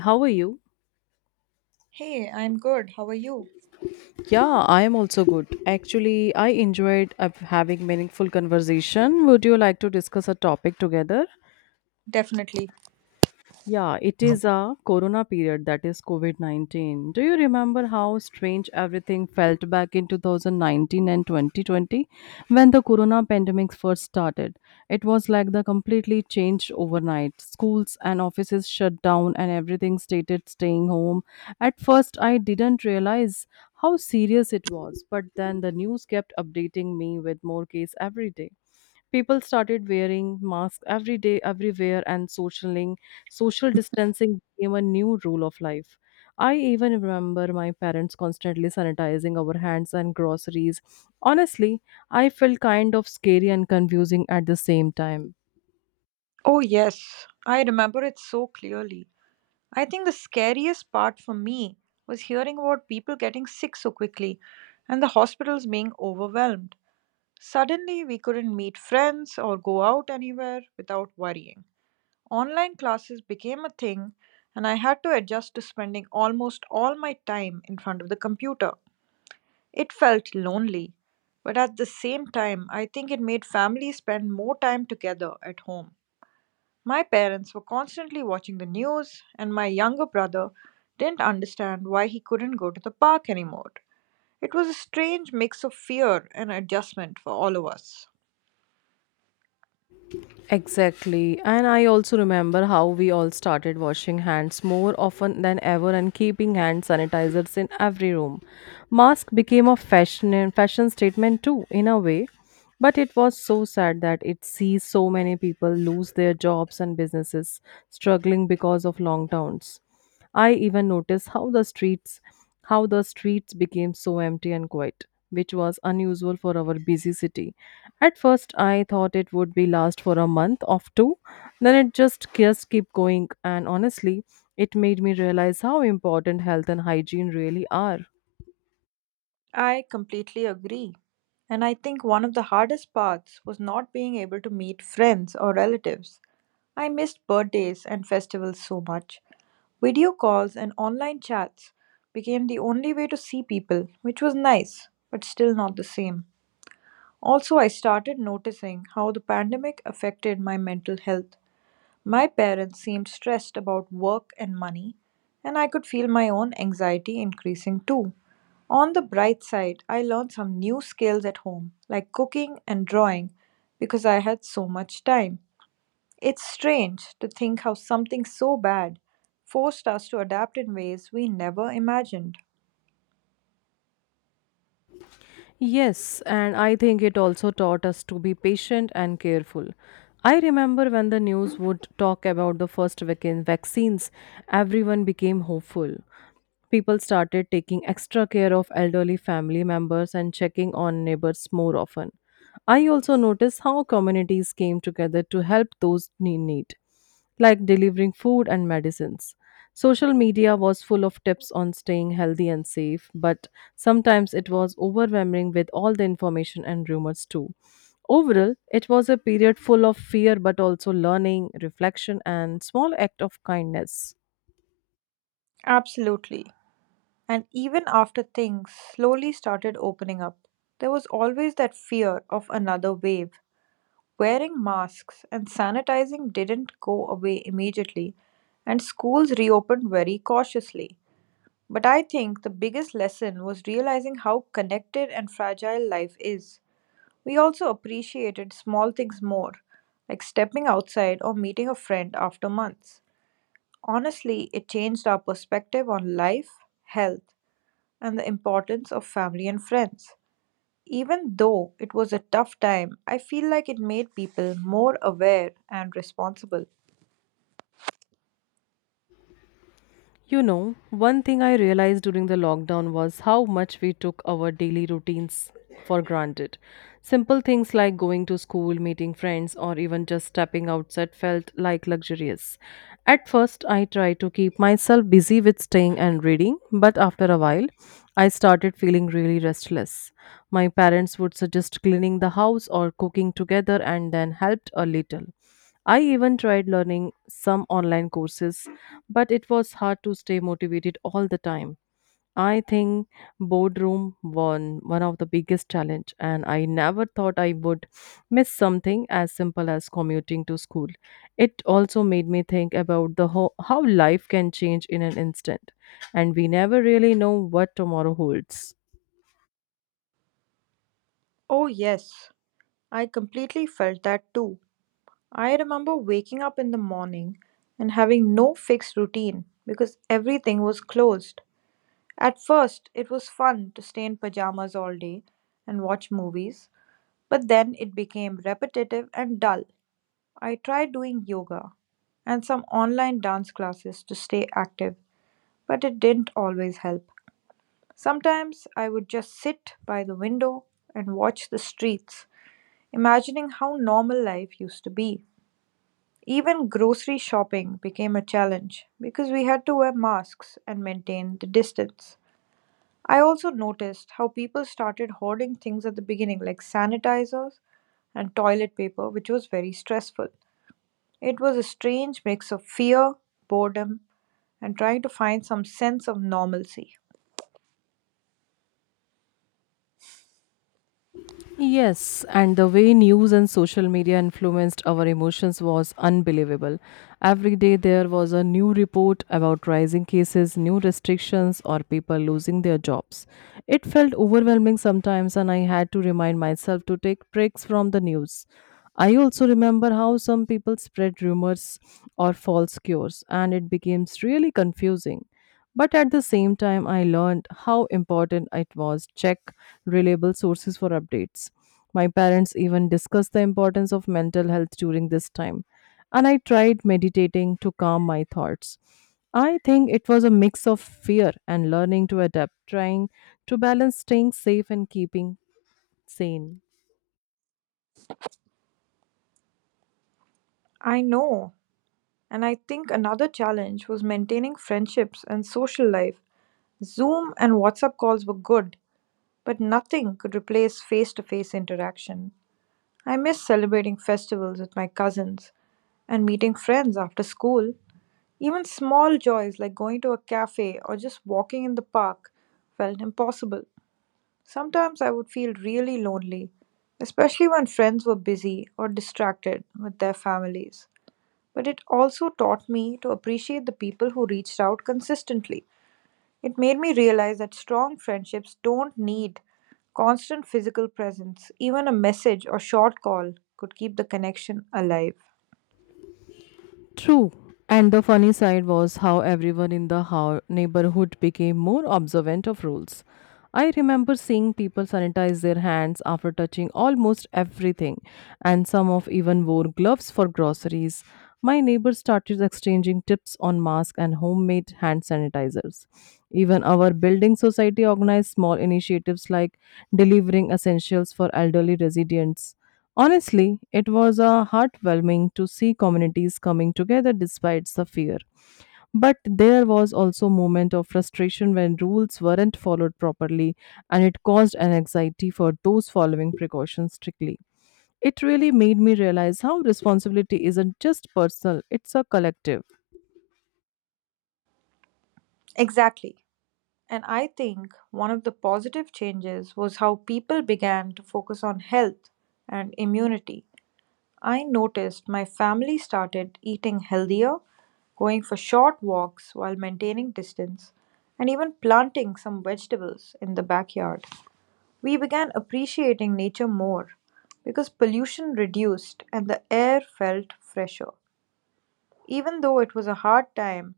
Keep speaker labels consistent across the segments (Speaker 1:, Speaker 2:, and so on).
Speaker 1: How are you?
Speaker 2: Hey, I'm good. How are you?
Speaker 1: Yeah, I am also good. Actually, I enjoyed having meaningful conversation. Would you like to discuss a topic together?
Speaker 2: Definitely.
Speaker 1: Yeah, it is a corona period, that is COVID 19. Do you remember how strange everything felt back in 2019 and 2020 when the corona pandemic first started? It was like the completely changed overnight. Schools and offices shut down and everything stated staying home. At first, I didn't realize how serious it was, but then the news kept updating me with more case every day. People started wearing masks every day, everywhere, and socialing, social distancing became a new rule of life. I even remember my parents constantly sanitizing our hands and groceries. Honestly, I felt kind of scary and confusing at the same time.
Speaker 2: Oh, yes, I remember it so clearly. I think the scariest part for me was hearing about people getting sick so quickly and the hospitals being overwhelmed. Suddenly, we couldn't meet friends or go out anywhere without worrying. Online classes became a thing, and I had to adjust to spending almost all my time in front of the computer. It felt lonely, but at the same time, I think it made families spend more time together at home. My parents were constantly watching the news, and my younger brother didn't understand why he couldn't go to the park anymore. It was a strange mix of fear and adjustment for all of us.
Speaker 1: Exactly. And I also remember how we all started washing hands more often than ever and keeping hand sanitizers in every room. Mask became a fashion and fashion statement too, in a way. But it was so sad that it sees so many people lose their jobs and businesses struggling because of lockdowns. I even noticed how the streets became so empty and quiet, which was unusual for our busy city. At first I thought it would be last for a month or two, then it just kept going and honestly it made me realize how important health and hygiene really are.
Speaker 2: I completely agree. And I think one of the hardest parts was not being able to meet friends or relatives. I missed birthdays and festivals so much. Video calls and online chats became the only way to see people, which was nice, but still not the same. Also, I started noticing how the pandemic affected my mental health. My parents seemed stressed about work and money, and I could feel my own anxiety increasing too. On the bright side, I learned some new skills at home, like cooking and drawing, because I had so much time. It's strange to think how something so bad forced us to adapt in ways we never imagined.
Speaker 1: Yes, and I think it also taught us to be patient and careful. I remember when the news would talk about the first vaccines, everyone became hopeful. People started taking extra care of elderly family members and checking on neighbors more often. I also noticed how communities came together to help those in need like delivering food and medicines. Social media was full of tips on staying healthy and safe, but sometimes it was overwhelming with all the information and rumors too. Overall, it was a period full of fear but also learning, reflection, and small act of kindness.
Speaker 2: Absolutely. And even after things slowly started opening up, there was always that fear of another wave. Wearing masks and sanitizing didn't go away immediately, and schools reopened very cautiously. But I think the biggest lesson was realizing how connected and fragile life is. We also appreciated small things more, like stepping outside or meeting a friend after months. Honestly, it changed our perspective on life, health, and the importance of family and friends. Even though it was a tough time, I feel like it made people more aware and responsible.
Speaker 1: You know, one thing I realized during the lockdown was how much we took our daily routines for granted. Simple things like going to school, meeting friends, or even just stepping outside felt like luxurious. At first, I tried to keep myself busy with staying and reading, but after a while, I started feeling really restless. My parents would suggest cleaning the house or cooking together and then helped a little. I even tried learning some online courses, but it was hard to stay motivated all the time. I think boardroom won one of the biggest challenge and I never thought I would miss something as simple as commuting to school. It also made me think about how life can change in an instant and we never really know what tomorrow holds.
Speaker 2: Oh, yes, I completely felt that too. I remember waking up in the morning and having no fixed routine because everything was closed. At first, it was fun to stay in pajamas all day and watch movies, but then it became repetitive and dull. I tried doing yoga and some online dance classes to stay active, but it didn't always help. Sometimes I would just sit by the window and watch the streets, imagining how normal life used to be. Even grocery shopping became a challenge because we had to wear masks and maintain the distance. I also noticed how people started hoarding things at the beginning, like sanitizers and toilet paper, which was very stressful. It was a strange mix of fear, boredom, and trying to find some sense of normalcy.
Speaker 1: Yes, and the way news and social media influenced our emotions was unbelievable. Every day there was a new report about rising cases, new restrictions, or people losing their jobs. It felt overwhelming sometimes, and I had to remind myself to take breaks from the news. I also remember how some people spread rumors or false cures, and it became really confusing. But at the same time, I learned how important it was to check reliable sources for updates. My parents even discussed the importance of mental health during this time, and I tried meditating to calm my thoughts. I think it was a mix of fear and learning to adapt, trying to balance staying safe and keeping sane.
Speaker 2: I know, and I think another challenge was maintaining friendships and social life. Zoom and WhatsApp calls were good, but nothing could replace face to face interaction. I miss celebrating festivals with my cousins and meeting friends after school. Even small joys like going to a cafe or just walking in the park felt impossible. Sometimes I would feel really lonely, especially when friends were busy or distracted with their families. But it also taught me to appreciate the people who reached out consistently. It made me realize that strong friendships don't need constant physical presence. Even a message or short call could keep the connection alive.
Speaker 1: True. And the funny side was how everyone in the neighborhood became more observant of rules. I remember seeing people sanitize their hands after touching almost everything, and some of even wore gloves for groceries. My neighbors started exchanging tips on masks and homemade hand sanitizers. Even our building society organized small initiatives like delivering essentials for elderly residents. Honestly, it was heartwarming to see communities coming together despite the fear. But there was also a moment of frustration when rules weren't followed properly and it caused an anxiety for those following precautions strictly. It really made me realize how responsibility isn't just personal, it's a collective.
Speaker 2: Exactly. And I think one of the positive changes was how people began to focus on health and immunity. I noticed my family started eating healthier, going for short walks while maintaining distance, and even planting some vegetables in the backyard. We began appreciating nature more because pollution reduced and the air felt fresher. Even though it was a hard time,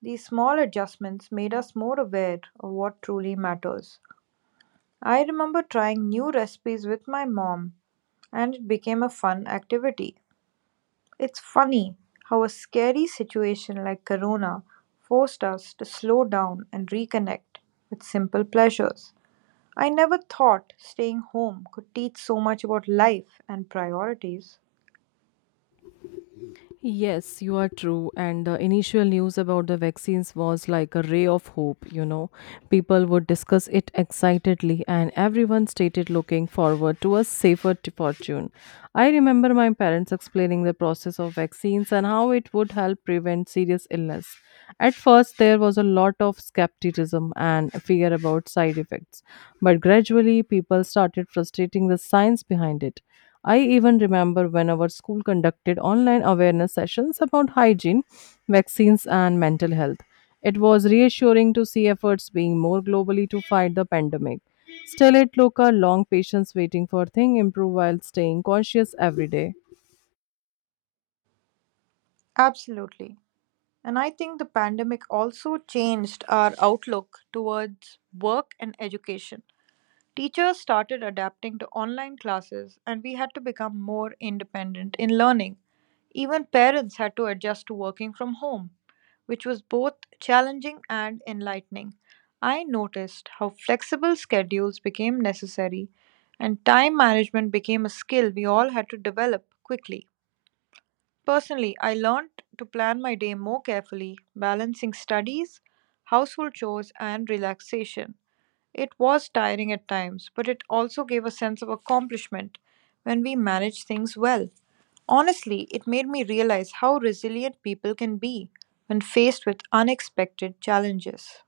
Speaker 2: these small adjustments made us more aware of what truly matters. I remember trying new recipes with my mom, and it became a fun activity. It's funny how a scary situation like Corona forced us to slow down and reconnect with simple pleasures. I never thought staying home could teach so much about life and priorities.
Speaker 1: Yes, you are true. And the initial news about the vaccines was like a ray of hope, you know. People would discuss it excitedly, and everyone stated looking forward to a safer fortune. I remember my parents explaining the process of vaccines and how it would help prevent serious illness. At first, there was a lot of skepticism and fear about side effects, but gradually, people started frustrating the science behind it. I even remember when our school conducted online awareness sessions about hygiene, vaccines, and mental health. It was reassuring to see efforts being more globally to fight the pandemic. Still, it took a long patience waiting for things improve while staying conscious every day.
Speaker 2: Absolutely. And I think the pandemic also changed our outlook towards work and education. Teachers started adapting to online classes, and we had to become more independent in learning. Even parents had to adjust to working from home, which was both challenging and enlightening. I noticed how flexible schedules became necessary, and time management became a skill we all had to develop quickly. Personally, I learned to plan my day more carefully, balancing studies, household chores, and relaxation. It was tiring at times, but it also gave a sense of accomplishment when we managed things well. Honestly, it made me realize how resilient people can be when faced with unexpected challenges.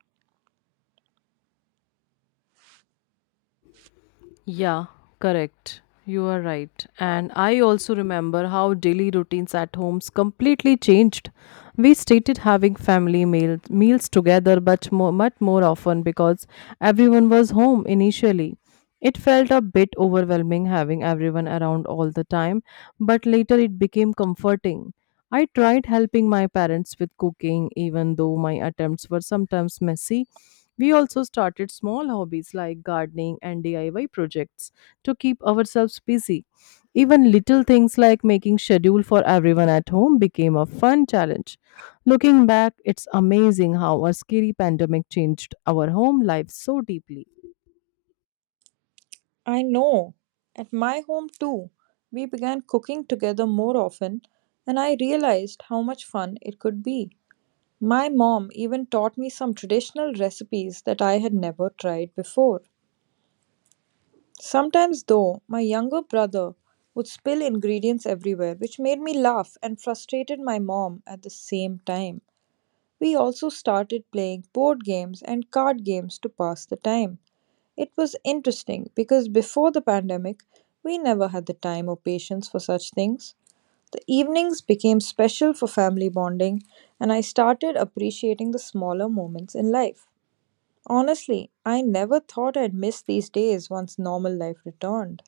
Speaker 1: Yeah, correct. You are right. And I also remember how daily routines at homes completely changed. We started having family meals together much more often because everyone was home initially. It felt a bit overwhelming having everyone around all the time, but later it became comforting. I tried helping my parents with cooking even though my attempts were sometimes messy. We also started small hobbies like gardening and DIY projects to keep ourselves busy. Even little things like making schedule for everyone at home became a fun challenge. Looking back, it's amazing how a scary pandemic changed our home life so deeply.
Speaker 2: I know. At my home, too, we began cooking together more often, and I realized how much fun it could be. My mom even taught me some traditional recipes that I had never tried before. Sometimes, though, my younger brother would spill ingredients everywhere, which made me laugh and frustrated my mom at the same time. We also started playing board games and card games to pass the time. It was interesting because before the pandemic, we never had the time or patience for such things. The evenings became special for family bonding, and I started appreciating the smaller moments in life. Honestly, I never thought I'd miss these days once normal life returned.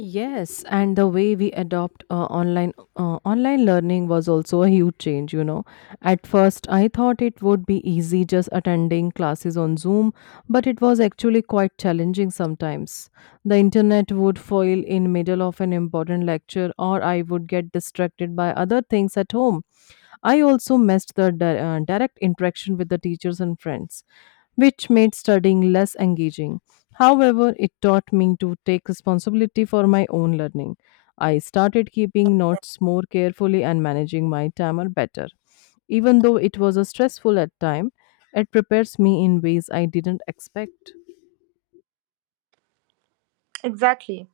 Speaker 1: Yes, and the way we adopt online online learning was also a huge change, you know. At first, I thought it would be easy just attending classes on Zoom, but it was actually quite challenging sometimes. The internet would fail in middle of an important lecture or I would get distracted by other things at home. I also missed the direct interaction with the teachers and friends which made studying less engaging. However, it taught me to take responsibility for my own learning. I started keeping notes more carefully and managing my timer better. Even though it was a stressful at time, it prepares me in ways I didn't expect.
Speaker 2: Exactly.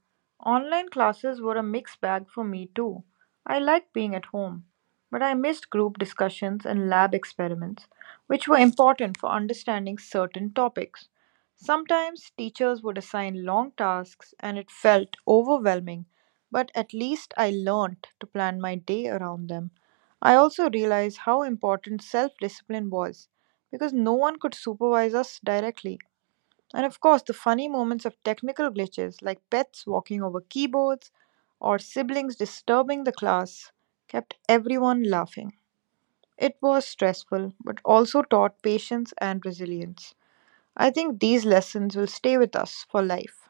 Speaker 2: Online classes were a mixed bag for me too. I liked being at home, but I missed group discussions and lab experiments, which were important for understanding certain topics. Sometimes teachers would assign long tasks and it felt overwhelming, but at least I learned to plan my day around them. I also realized how important self discipline was because no one could supervise us directly. And of course, the funny moments of technical glitches, like pets walking over keyboards or siblings disturbing the class, kept everyone laughing. It was stressful, but also taught patience and resilience. I think these lessons will stay with us for life.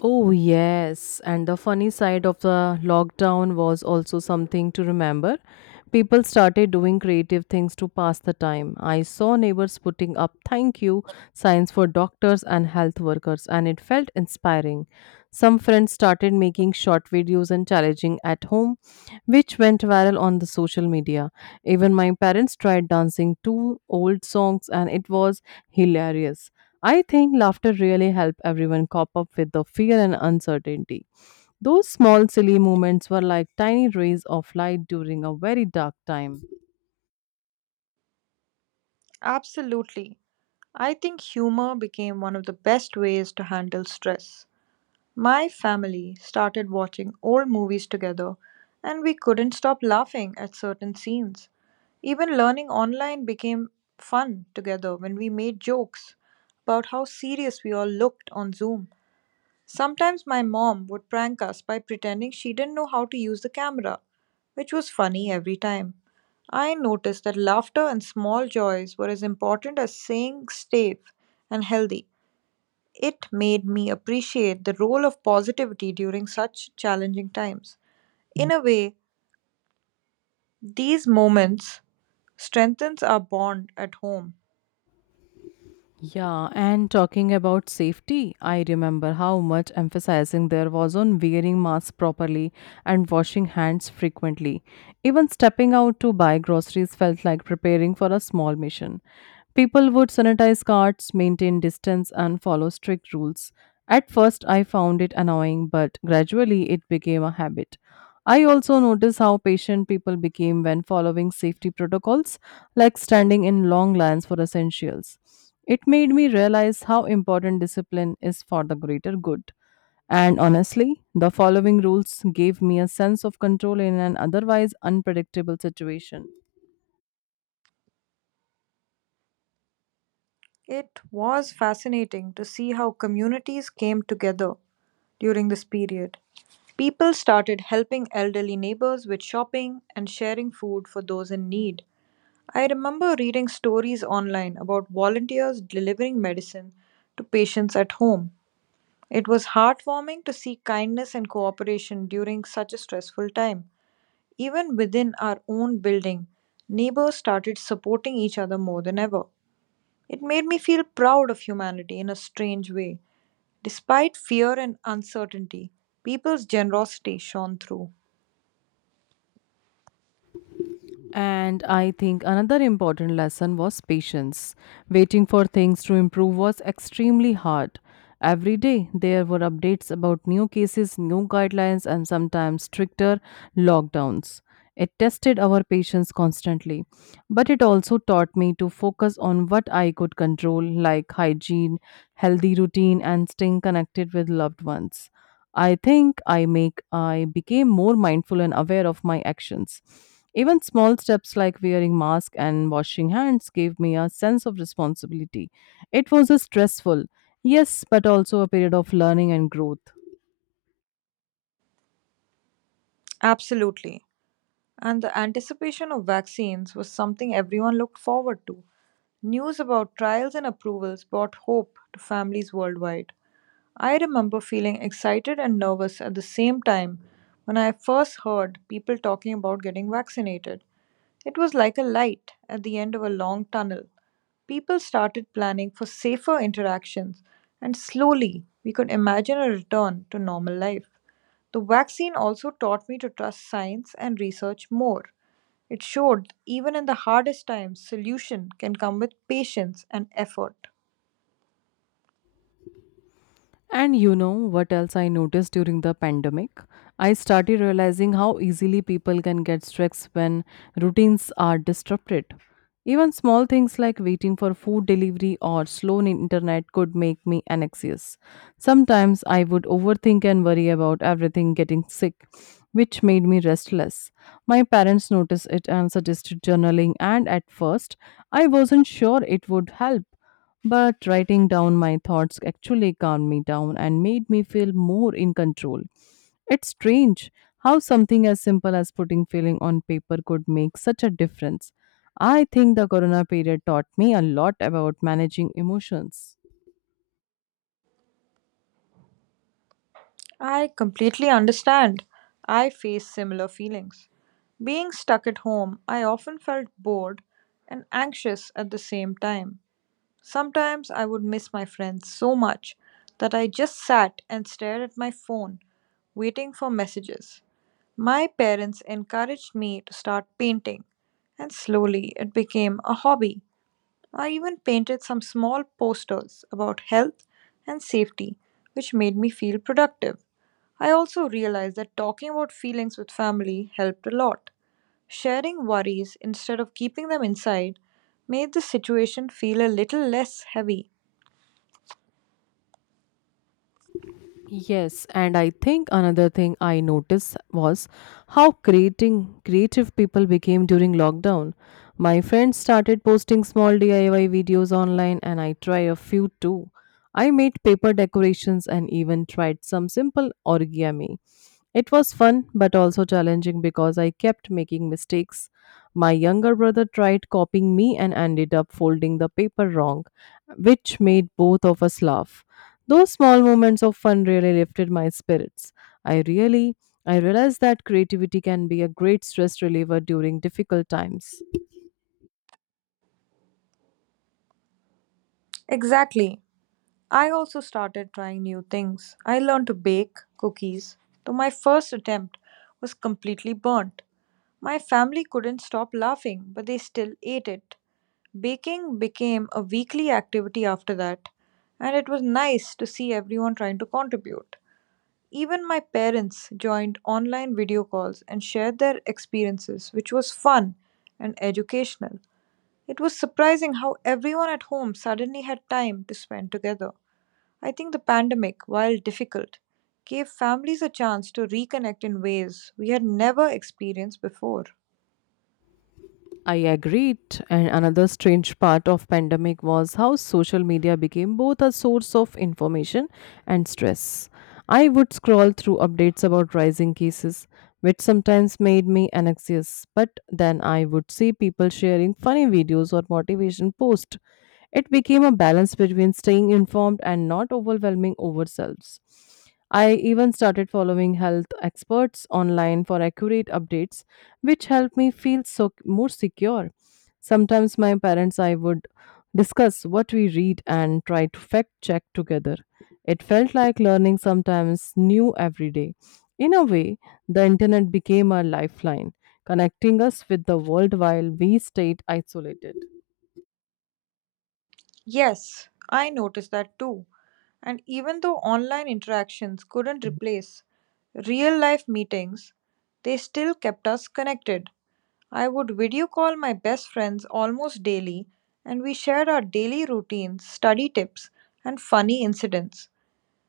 Speaker 1: Oh, yes. And the funny side of the lockdown was also something to remember. People started doing creative things to pass the time. I saw neighbors putting up thank you signs for doctors and health workers, and it felt inspiring. Some friends started making short videos and challenging at home, which went viral on the social media. Even my parents tried dancing to old songs, and it was hilarious. I think laughter really helped everyone cope up with the fear and uncertainty. Those small silly moments were like tiny rays of light during a very dark time.
Speaker 2: Absolutely. I think humor became one of the best ways to handle stress. My family started watching old movies together, and we couldn't stop laughing at certain scenes. Even learning online became fun together when we made jokes about how serious we all looked on Zoom. Sometimes my mom would prank us by pretending she didn't know how to use the camera, which was funny every time. I noticed that laughter and small joys were as important as staying safe and healthy. It made me appreciate the role of positivity during such challenging times. In a way, these moments strengthens our bond at home.
Speaker 1: Yeah, and talking about safety, I remember how much emphasizing there was on wearing masks properly and washing hands frequently. Even stepping out to buy groceries felt like preparing for a small mission. People would sanitize carts, maintain distance, and follow strict rules. At first, I found it annoying, but gradually it became a habit. I also noticed how patient people became when following safety protocols, like standing in long lines for essentials. It made me realize how important discipline is for the greater good. And honestly, the following rules gave me a sense of control in an otherwise unpredictable situation.
Speaker 2: It was fascinating to see how communities came together during this period. People started helping elderly neighbors with shopping and sharing food for those in need. I remember reading stories online about volunteers delivering medicine to patients at home. It was heartwarming to see kindness and cooperation during such a stressful time. Even within our own building, neighbors started supporting each other more than ever. It made me feel proud of humanity in a strange way. Despite fear and uncertainty, people's generosity shone through.
Speaker 1: And I think another important lesson was patience. Waiting for things to improve was extremely hard. Every day, there were updates about new cases, new guidelines, and sometimes stricter lockdowns. It tested our patience constantly, but it also taught me to focus on what I could control, like hygiene, healthy routine, and staying connected with loved ones. I think I became more mindful and aware of my actions. Even small steps like wearing mask and washing hands gave me a sense of responsibility. It was a stressful, yes, but also a period of learning and growth.
Speaker 2: Absolutely. And the anticipation of vaccines was something everyone looked forward to. News about trials and approvals brought hope to families worldwide. I remember feeling excited and nervous at the same time when I first heard people talking about getting vaccinated. It was like a light at the end of a long tunnel. People started planning for safer interactions, and slowly we could imagine a return to normal life. The vaccine also taught me to trust science and research more. It showed even in the hardest times, solution can come with patience and effort.
Speaker 1: And you know what else I noticed during the pandemic? I started realizing how easily people can get stressed when routines are disrupted. Even small things like waiting for food delivery or slow internet could make me anxious. Sometimes I would overthink and worry about everything getting sick, which made me restless. My parents noticed it and suggested journaling, and at first, I wasn't sure it would help but writing down my thoughts actually calmed me down and made me feel more in control. It's strange how something as simple as putting feeling on paper could make such a difference. I think the corona period taught me a lot about managing emotions.
Speaker 2: I completely understand. I face similar feelings. Being stuck at home, I often felt bored and anxious at the same time. Sometimes I would miss my friends so much that I just sat and stared at my phone, waiting for messages. My parents encouraged me to start painting, and slowly it became a hobby. I even painted some small posters about health and safety, which made me feel productive. I also realized that talking about feelings with family helped a lot. Sharing worries instead of keeping them inside made the situation feel a little less heavy.
Speaker 1: Yes, and I think another thing I noticed was how creating creative people became during lockdown. My friends started posting small DIY videos online and I tried a few too. I made paper decorations and even tried some simple origami. It was fun but also challenging because I kept making mistakes. My younger brother tried copying me and ended up folding the paper wrong, which made both of us laugh. Those small moments of fun really lifted my spirits. I really I realized that creativity can be a great stress reliever during difficult times.
Speaker 2: Exactly. I also started trying new things. I learned to bake cookies, though my first attempt was completely burnt. My family couldn't stop laughing, but they still ate it. Baking became a weekly activity after that, and it was nice to see everyone trying to contribute. Even my parents joined online video calls and shared their experiences, which was fun and educational. It was surprising how everyone at home suddenly had time to spend together. I think the pandemic, while difficult, gave families a chance to reconnect in ways we had never experienced before.
Speaker 1: I agreed. And another strange part of pandemic was how social media became both a source of information and stress. I would scroll through updates about rising cases, which sometimes made me anxious, but then I would see people sharing funny videos or motivation posts. It became a balance between staying informed and not overwhelming ourselves. I even started following health experts online for accurate updates which helped me feel so more secure. Sometimes my parents I would discuss what we read and try to fact check together. It felt like learning sometimes new every day. In a way, the internet became a lifeline, connecting us with the world while we stayed isolated.
Speaker 2: Yes, I noticed that too. And even though online interactions couldn't replace real life meetings, they still kept us connected. I would video call my best friends almost daily, and we shared our daily routines, study tips, and funny incidents.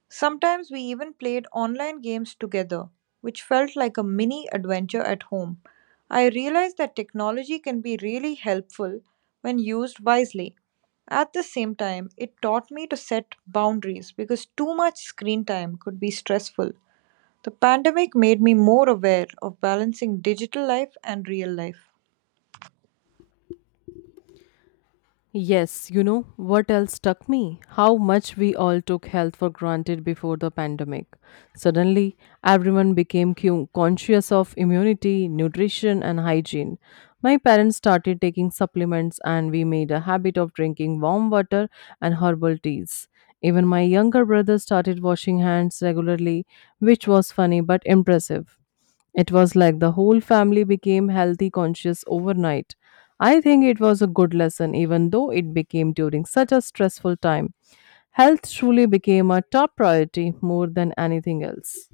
Speaker 2: Sometimes we even played online games together, which felt like a mini adventure at home. I realized that technology can be really helpful when used wisely. At the same time, it taught me to set boundaries because too much screen time could be stressful. The pandemic made me more aware of balancing digital life and real life.
Speaker 1: Yes, you know what else struck me? How much we all took health for granted before the pandemic. Suddenly, everyone became conscious of immunity, nutrition, and hygiene. My parents started taking supplements, and we made a habit of drinking warm water and herbal teas. Even my younger brother started washing hands regularly, which was funny but impressive. It was like the whole family became healthy conscious overnight. I think it was a good lesson, even though it became during such a stressful time. Health truly became a top priority more than anything else.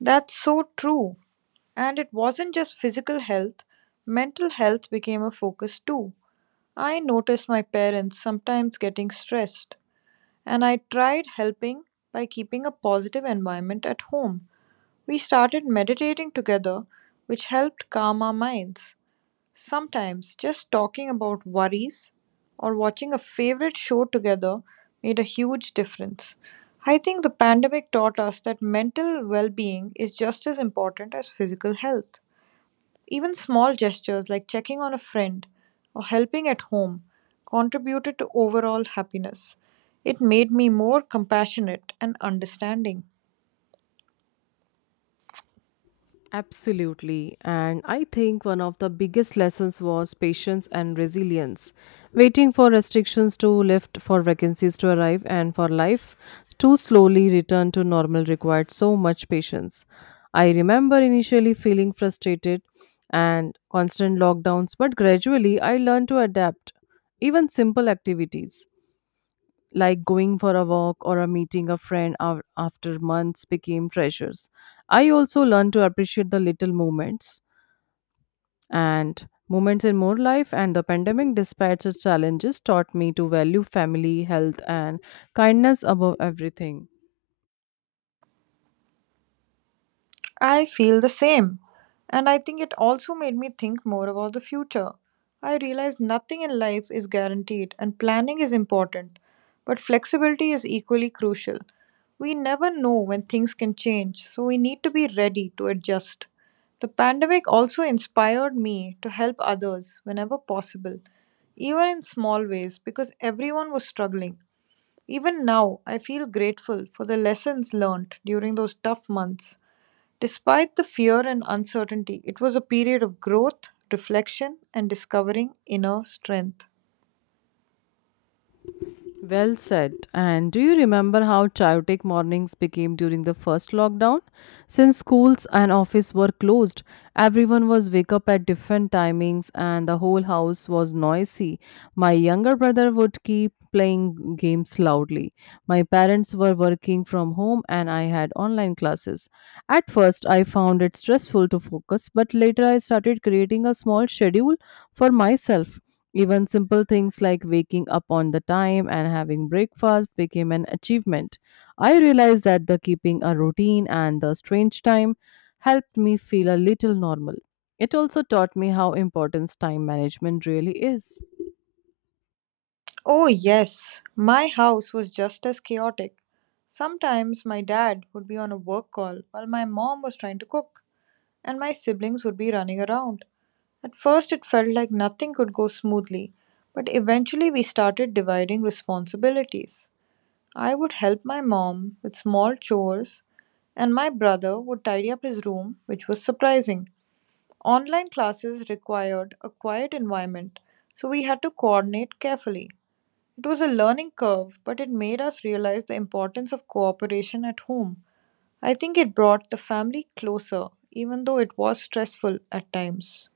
Speaker 2: That's so true. And it wasn't just physical health, mental health became a focus too. I noticed my parents sometimes getting stressed, and I tried helping by keeping a positive environment at home. We started meditating together, which helped calm our minds. Sometimes just talking about worries or watching a favorite show together made a huge difference. I think the pandemic taught us that mental well being is just as important as physical health. Even small gestures like checking on a friend or helping at home contributed to overall happiness. It made me more compassionate and understanding.
Speaker 1: Absolutely. And I think one of the biggest lessons was patience and resilience. Waiting for restrictions to lift, for vacancies to arrive, and for life to slowly return to normal required so much patience. I remember initially feeling frustrated and constant lockdowns, but gradually I learned to adapt, even simple activities like going for a walk or a meeting a friend after months became treasures. I also learned to appreciate the little moments and moments in more life and the pandemic despite its challenges taught me to value family health and kindness above everything.
Speaker 2: I feel the same. And I think it also made me think more about the future. I realized nothing in life is guaranteed, and planning is important. But flexibility is equally crucial. We never know when things can change, so we need to be ready to adjust. The pandemic also inspired me to help others whenever possible, even in small ways, because everyone was struggling. Even now, I feel grateful for the lessons learned during those tough months. Despite the fear and uncertainty, it was a period of growth, reflection, and discovering inner strength.
Speaker 1: Well said. And do you remember how chaotic mornings became during the first lockdown? Since schools and office were closed, everyone was wake up at different timings and the whole house was noisy. My younger brother would keep playing games loudly. My parents were working from home and I had online classes. At first, I found it stressful to focus, but later I started creating a small schedule for myself. Even simple things like waking up on the time and having breakfast became an achievement. I realized that the keeping a routine and the strange time helped me feel a little normal. It also taught me how important time management really is.
Speaker 2: Oh, yes, my house was just as chaotic. Sometimes my dad would be on a work call while my mom was trying to cook, and my siblings would be running around. At first, it felt like nothing could go smoothly, but eventually, we started dividing responsibilities. I would help my mom with small chores, and my brother would tidy up his room, which was surprising. Online classes required a quiet environment, so we had to coordinate carefully. It was a learning curve, but it made us realize the importance of cooperation at home. I think it brought the family closer, even though it was stressful at times.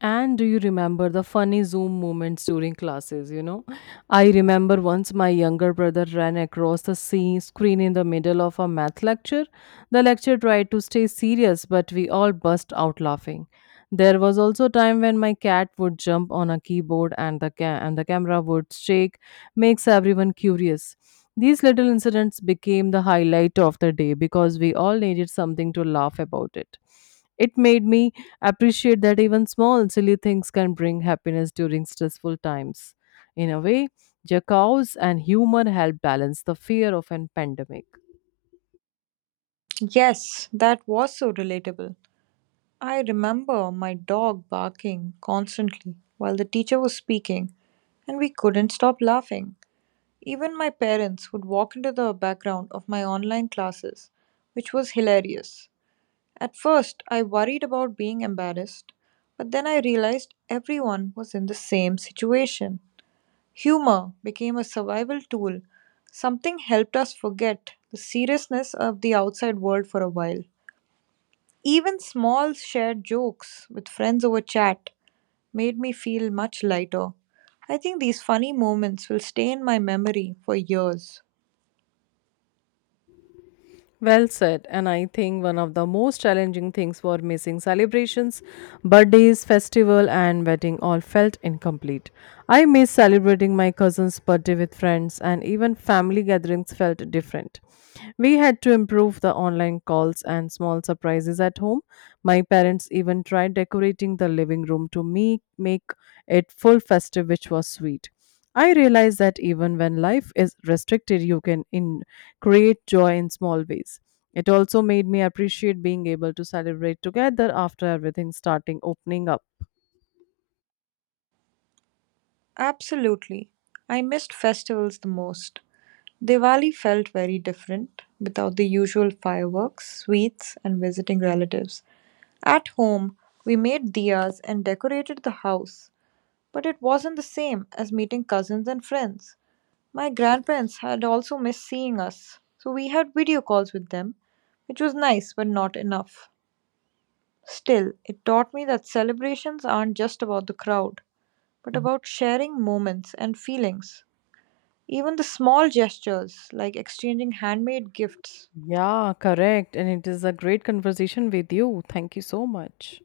Speaker 1: And do you remember the funny Zoom moments during classes? You know, I remember once my younger brother ran across the screen in the middle of a math lecture. The lecture tried to stay serious, but we all burst out laughing. There was also a time when my cat would jump on a keyboard and the camera would shake, makes everyone curious. These little incidents became the highlight of the day because we all needed something to laugh about it. It made me appreciate that even small, silly things can bring happiness during stressful times. In a way, jackals and humor help balance the fear of an pandemic.
Speaker 2: Yes, that was so relatable. I remember my dog barking constantly while the teacher was speaking, and we couldn't stop laughing. Even my parents would walk into the background of my online classes, which was hilarious. At first, I worried about being embarrassed, but then I realized everyone was in the same situation. Humor became a survival tool. Something helped us forget the seriousness of the outside world for a while. Even small shared jokes with friends over chat made me feel much lighter. I think these funny moments will stay in my memory for years.
Speaker 1: Well said. And I think one of the most challenging things were missing celebrations, birthdays, festival, and wedding all felt incomplete. I miss celebrating my cousin's birthday with friends, and even family gatherings felt different. We had to improve the online calls and small surprises at home. My parents even tried decorating the living room to make it full festive, which was sweet. I realize that even when life is restricted, you can in create joy in small ways. It also made me appreciate being able to celebrate together after everything starting opening up.
Speaker 2: Absolutely. I missed festivals the most. Diwali felt very different without the usual fireworks, sweets, and visiting relatives. At home, we made diyas and decorated the house, but it wasn't the same as meeting cousins and friends. My grandparents had also missed seeing us, so we had video calls with them, which was nice but not enough. Still, it taught me that celebrations aren't just about the crowd, but about sharing moments and feelings. Even the small gestures, like exchanging handmade gifts,
Speaker 1: Yeah, correct. And it is a great conversation with you. Thank you so much.